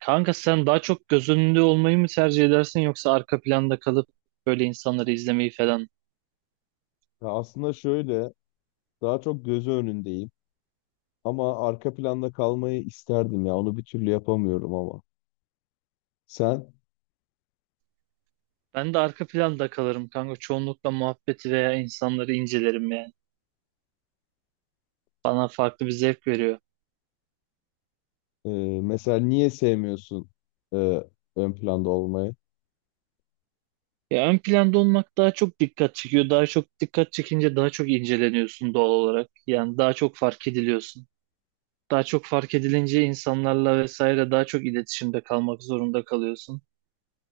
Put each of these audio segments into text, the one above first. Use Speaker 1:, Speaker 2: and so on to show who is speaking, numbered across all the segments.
Speaker 1: Kanka sen daha çok göz önünde olmayı mı tercih edersin yoksa arka planda kalıp böyle insanları izlemeyi falan?
Speaker 2: Ya aslında şöyle, daha çok gözü önündeyim. Ama arka planda kalmayı isterdim ya. Onu bir türlü yapamıyorum ama. Sen
Speaker 1: Ben de arka planda kalırım kanka. Çoğunlukla muhabbeti veya insanları incelerim yani. Bana farklı bir zevk veriyor.
Speaker 2: e, mesela niye sevmiyorsun e, ön planda olmayı?
Speaker 1: Ya ön planda olmak daha çok dikkat çekiyor. Daha çok dikkat çekince daha çok inceleniyorsun doğal olarak. Yani daha çok fark ediliyorsun. Daha çok fark edilince insanlarla vesaire daha çok iletişimde kalmak zorunda kalıyorsun.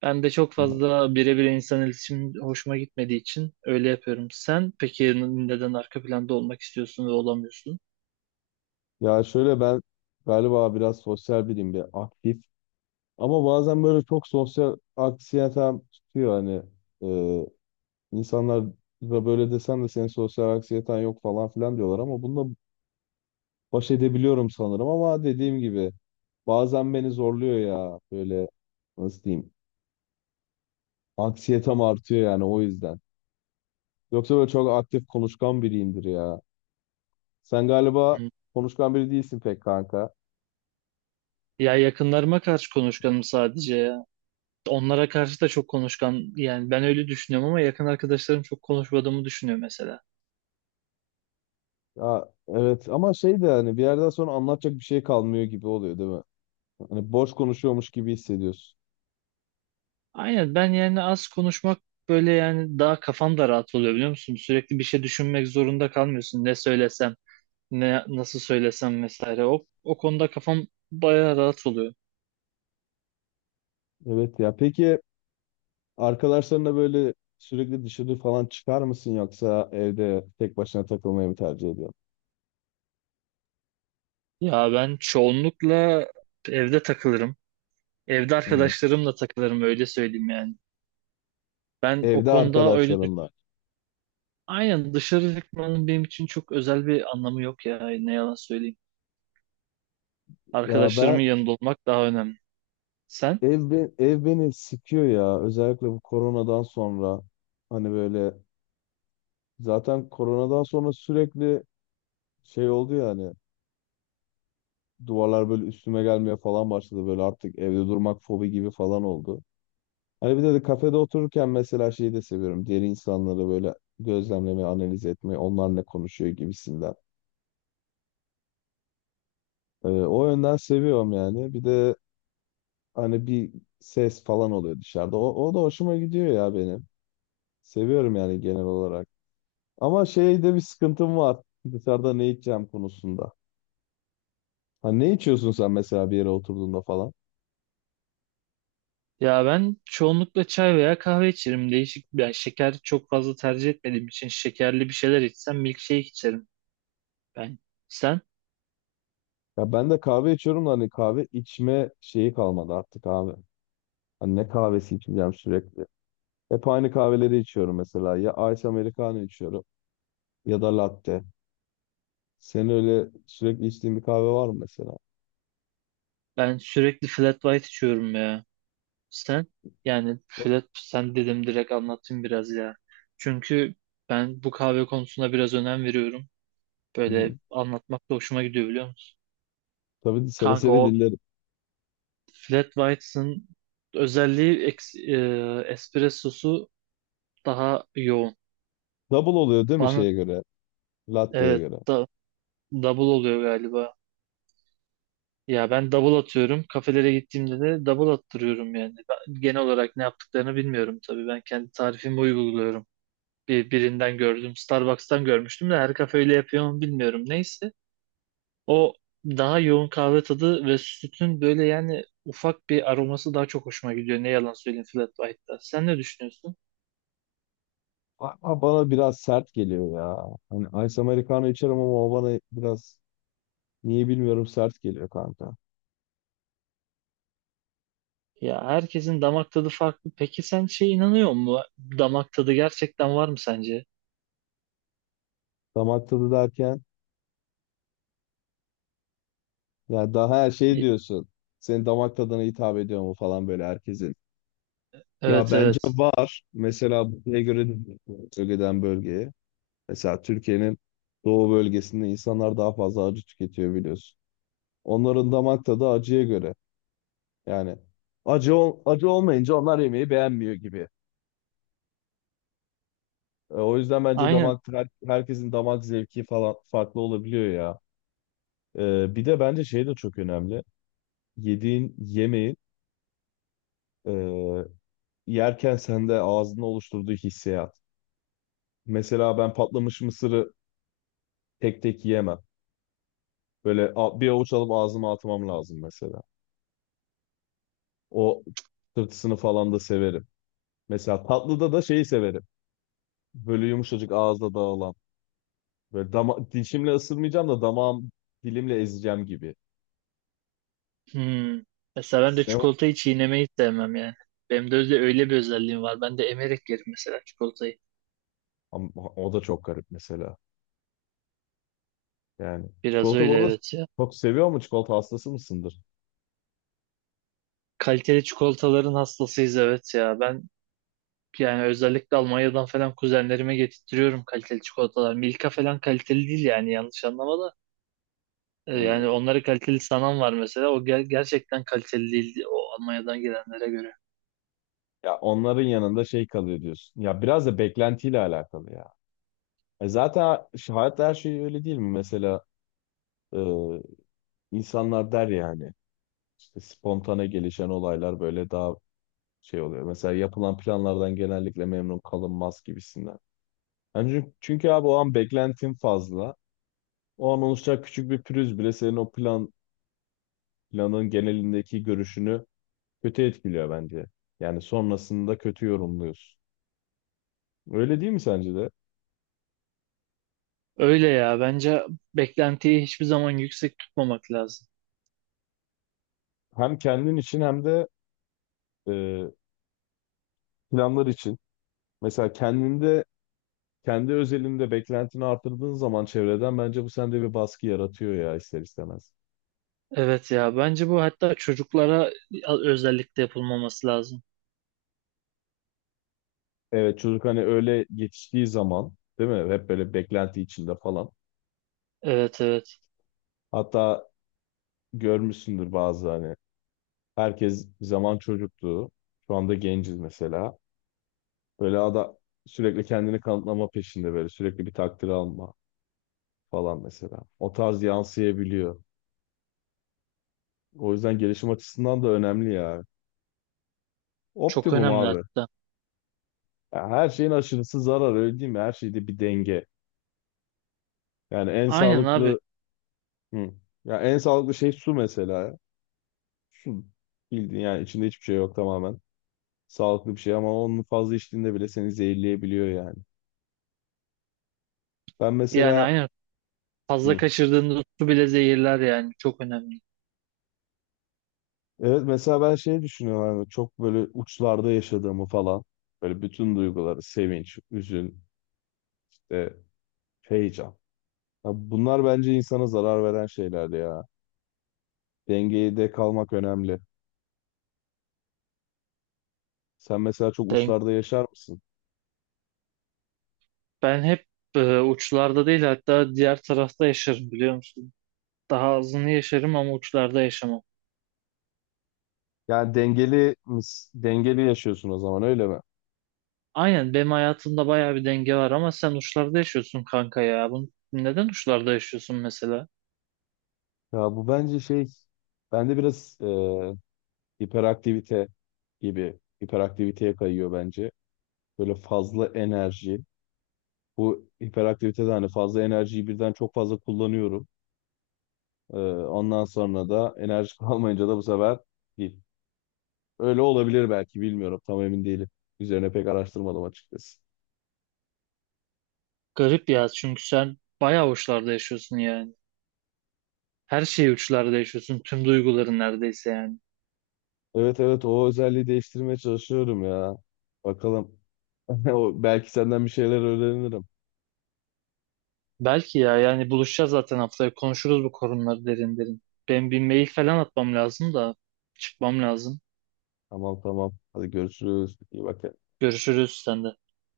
Speaker 1: Ben de çok fazla birebir insan iletişim hoşuma gitmediği için öyle yapıyorum. Sen peki neden arka planda olmak istiyorsun ve olamıyorsun?
Speaker 2: Ya şöyle ben galiba biraz sosyal biriyim, bir aktif. Ama bazen böyle çok sosyal anksiyetem tutuyor hani. E, insanlar da böyle desen de senin sosyal anksiyeten yok falan filan diyorlar ama bunda baş edebiliyorum sanırım ama dediğim gibi bazen beni zorluyor ya böyle nasıl diyeyim anksiyetem artıyor yani o yüzden. Yoksa böyle çok aktif konuşkan biriyimdir ya. Sen galiba
Speaker 1: Hı.
Speaker 2: konuşkan biri değilsin pek kanka.
Speaker 1: Ya yakınlarıma karşı konuşkanım sadece ya. Onlara karşı da çok konuşkan yani ben öyle düşünüyorum ama yakın arkadaşlarım çok konuşmadığımı düşünüyor mesela.
Speaker 2: Ya evet ama şey de hani bir yerden sonra anlatacak bir şey kalmıyor gibi oluyor değil mi? Hani boş konuşuyormuş gibi hissediyorsun.
Speaker 1: Aynen ben yani az konuşmak böyle yani daha kafam da rahat oluyor biliyor musun? Sürekli bir şey düşünmek zorunda kalmıyorsun. Ne söylesem, ne nasıl söylesem vesaire. O konuda kafam bayağı rahat oluyor.
Speaker 2: Evet ya peki arkadaşlarınla böyle sürekli dışarı falan çıkar mısın yoksa evde tek başına takılmayı mı tercih ediyorsun?
Speaker 1: Ya ben çoğunlukla evde takılırım. Evde
Speaker 2: Hı hı.
Speaker 1: arkadaşlarımla takılırım öyle söyleyeyim yani. Ben o
Speaker 2: Evde
Speaker 1: konuda öyle düş
Speaker 2: arkadaşlarınla.
Speaker 1: Aynen dışarı çıkmanın benim için çok özel bir anlamı yok ya ne yalan söyleyeyim.
Speaker 2: Ya
Speaker 1: Arkadaşlarımın
Speaker 2: ben
Speaker 1: yanında olmak daha önemli. Sen?
Speaker 2: ev beni sıkıyor ya özellikle bu koronadan sonra hani böyle zaten koronadan sonra sürekli şey oldu ya hani duvarlar böyle üstüme gelmeye falan başladı böyle artık evde durmak fobi gibi falan oldu. Hani bir de kafede otururken mesela şeyi de seviyorum diğer insanları böyle gözlemlemeyi analiz etmeyi onlar ne konuşuyor gibisinden. O yönden seviyorum yani bir de hani bir ses falan oluyor dışarıda o da hoşuma gidiyor ya benim. Seviyorum yani genel olarak. Ama şeyde bir sıkıntım var. Dışarıda ne içeceğim konusunda. Ha ne içiyorsun sen mesela bir yere oturduğunda falan?
Speaker 1: Ya ben çoğunlukla çay veya kahve içerim. Değişik yani şeker çok fazla tercih etmediğim için şekerli bir şeyler içsem milkshake içerim ben. Sen?
Speaker 2: Ya ben de kahve içiyorum da hani kahve içme şeyi kalmadı artık abi. Hani ne kahvesi içeceğim sürekli. Hep aynı kahveleri içiyorum mesela. Ya Ice Americano içiyorum ya da latte. Senin öyle sürekli içtiğin bir kahve var mı mesela?
Speaker 1: Ben sürekli flat white içiyorum ya. Sen yani Fred, sen dedim direkt anlatayım biraz ya. Çünkü ben bu kahve konusuna biraz önem veriyorum.
Speaker 2: Hı hı.
Speaker 1: Böyle anlatmak da hoşuma gidiyor biliyor musun?
Speaker 2: Tabii seve
Speaker 1: Kanka
Speaker 2: seve
Speaker 1: o
Speaker 2: dinlerim.
Speaker 1: flat whites'ın özelliği espressosu daha yoğun.
Speaker 2: Double oluyor değil mi
Speaker 1: Bana
Speaker 2: şeye göre? Latte'ye
Speaker 1: evet
Speaker 2: göre.
Speaker 1: da, double oluyor galiba. Ya ben double atıyorum. Kafelere gittiğimde de double attırıyorum yani. Ben genel olarak ne yaptıklarını bilmiyorum tabii. Ben kendi tarifimi uyguluyorum. Birinden gördüm. Starbucks'tan görmüştüm de her kafe öyle yapıyor mu bilmiyorum. Neyse. O daha yoğun kahve tadı ve sütün böyle yani ufak bir aroması daha çok hoşuma gidiyor. Ne yalan söyleyeyim Flat White'da. Sen ne düşünüyorsun?
Speaker 2: Ama bana biraz sert geliyor ya. Hani Ice Americano içerim ama o bana biraz niye bilmiyorum sert geliyor kanka.
Speaker 1: Ya herkesin damak tadı farklı. Peki sen şey inanıyor musun? Damak tadı gerçekten var mı sence?
Speaker 2: Damak tadı derken ya daha her şey
Speaker 1: İ-
Speaker 2: diyorsun. Senin damak tadına hitap ediyor mu falan böyle herkesin. Ya
Speaker 1: Evet,
Speaker 2: bence
Speaker 1: evet.
Speaker 2: var. Mesela buraya göre de bölgeden bölgeye. Mesela Türkiye'nin doğu bölgesinde insanlar daha fazla acı tüketiyor biliyorsun. Onların damak tadı acıya göre. Yani acı olmayınca onlar yemeği beğenmiyor gibi. O yüzden bence
Speaker 1: Aynen.
Speaker 2: herkesin damak zevki falan farklı olabiliyor ya. E, bir de bence şey de çok önemli. Yediğin yemeğin e, yerken sende ağzında oluşturduğu hissiyat. Mesela ben patlamış mısırı tek tek yiyemem. Böyle bir avuç alıp ağzıma atmam lazım mesela. O tırtısını falan da severim. Mesela tatlıda da şeyi severim. Böyle yumuşacık ağızda dağılan. Böyle dama dişimle ısırmayacağım da damağım dilimle ezeceğim gibi.
Speaker 1: Hmm. Mesela ben de
Speaker 2: Sen-
Speaker 1: çikolatayı çiğnemeyi sevmem yani. Benim de öyle bir özelliğim var. Ben de emerek yerim mesela çikolatayı.
Speaker 2: Ama o da çok garip mesela. Yani
Speaker 1: Biraz
Speaker 2: çikolata bu
Speaker 1: öyle
Speaker 2: arada
Speaker 1: evet ya.
Speaker 2: çok seviyor mu? Çikolata hastası mısındır?
Speaker 1: Kaliteli çikolataların hastasıyız evet ya. Ben yani özellikle Almanya'dan falan kuzenlerime getirtiyorum kaliteli çikolatalar. Milka falan kaliteli değil yani yanlış anlama da. Yani
Speaker 2: Hmm.
Speaker 1: onları kaliteli sanan var mesela. O gerçekten kaliteli değil o Almanya'dan gelenlere göre.
Speaker 2: Ya onların yanında şey kalıyor diyorsun. Ya biraz da beklentiyle alakalı ya. E zaten şu hayatta her şey öyle değil mi? Mesela e, insanlar der yani işte spontane gelişen olaylar böyle daha şey oluyor. Mesela yapılan planlardan genellikle memnun kalınmaz gibisinden. Yani çünkü abi o an beklentin fazla. O an oluşacak küçük bir pürüz bile senin o plan planın genelindeki görüşünü kötü etkiliyor bence. Yani sonrasında kötü yorumluyorsun. Öyle değil mi sence de?
Speaker 1: Öyle ya bence beklentiyi hiçbir zaman yüksek tutmamak lazım.
Speaker 2: Hem kendin için hem de e, planlar için. Mesela kendinde, kendi özelinde beklentini artırdığın zaman çevreden bence bu sende bir baskı yaratıyor ya ister istemez.
Speaker 1: Evet ya bence bu hatta çocuklara özellikle yapılmaması lazım.
Speaker 2: Evet çocuk hani öyle yetiştiği zaman değil mi? Hep böyle beklenti içinde falan.
Speaker 1: Evet, evet,
Speaker 2: Hatta görmüşsündür bazı hani herkes bir zaman çocuktu. Şu anda genciz mesela. Böyle ada, sürekli kendini kanıtlama peşinde böyle sürekli bir takdir alma falan mesela. O tarz yansıyabiliyor. O yüzden gelişim açısından da önemli ya.
Speaker 1: çok
Speaker 2: Optimum
Speaker 1: önemli
Speaker 2: abi.
Speaker 1: hatta.
Speaker 2: Ya her şeyin aşırısı zarar öyle değil mi? Her şeyde bir denge. Yani en
Speaker 1: Aynen abi,
Speaker 2: sağlıklı hı. Ya en sağlıklı şey su mesela. Ya. Su bildiğin yani içinde hiçbir şey yok tamamen. Sağlıklı bir şey ama onun fazla içtiğinde bile seni zehirleyebiliyor yani. Ben
Speaker 1: yani
Speaker 2: mesela
Speaker 1: aynen. Fazla
Speaker 2: hı.
Speaker 1: kaçırdığında su bile zehirler yani çok önemli.
Speaker 2: Evet mesela ben şey düşünüyorum hani çok böyle uçlarda yaşadığımı falan. Böyle bütün duyguları sevinç, üzün, işte heyecan. Ya bunlar bence insana zarar veren şeyler ya. Dengeyi de kalmak önemli. Sen mesela çok
Speaker 1: Denk.
Speaker 2: uçlarda yaşar mısın?
Speaker 1: Ben hep uçlarda değil, hatta diğer tarafta yaşarım biliyor musun? Daha azını yaşarım ama uçlarda yaşamam.
Speaker 2: Yani dengeli yaşıyorsun o zaman öyle mi?
Speaker 1: Aynen benim hayatımda bayağı bir denge var ama sen uçlarda yaşıyorsun kanka ya. Bunu, neden uçlarda yaşıyorsun mesela?
Speaker 2: Ya bu bence şey bende biraz hiperaktivite gibi hiperaktiviteye kayıyor bence. Böyle fazla enerji. Bu hiperaktivitede hani fazla enerjiyi birden çok fazla kullanıyorum. E, ondan sonra da enerji kalmayınca da bu sefer öyle olabilir belki bilmiyorum. Tam emin değilim. Üzerine pek araştırmadım açıkçası.
Speaker 1: Garip ya çünkü sen bayağı uçlarda yaşıyorsun yani. Her şeyi uçlarda yaşıyorsun. Tüm duyguların neredeyse yani.
Speaker 2: Evet evet o özelliği değiştirmeye çalışıyorum ya. Bakalım. O- Belki senden bir şeyler öğrenirim.
Speaker 1: Belki ya, yani buluşacağız zaten haftaya konuşuruz bu konuları derin derin. Ben bir mail falan atmam lazım da çıkmam lazım.
Speaker 2: Tamam tamam. Hadi görüşürüz. İyi bak.
Speaker 1: Görüşürüz sende.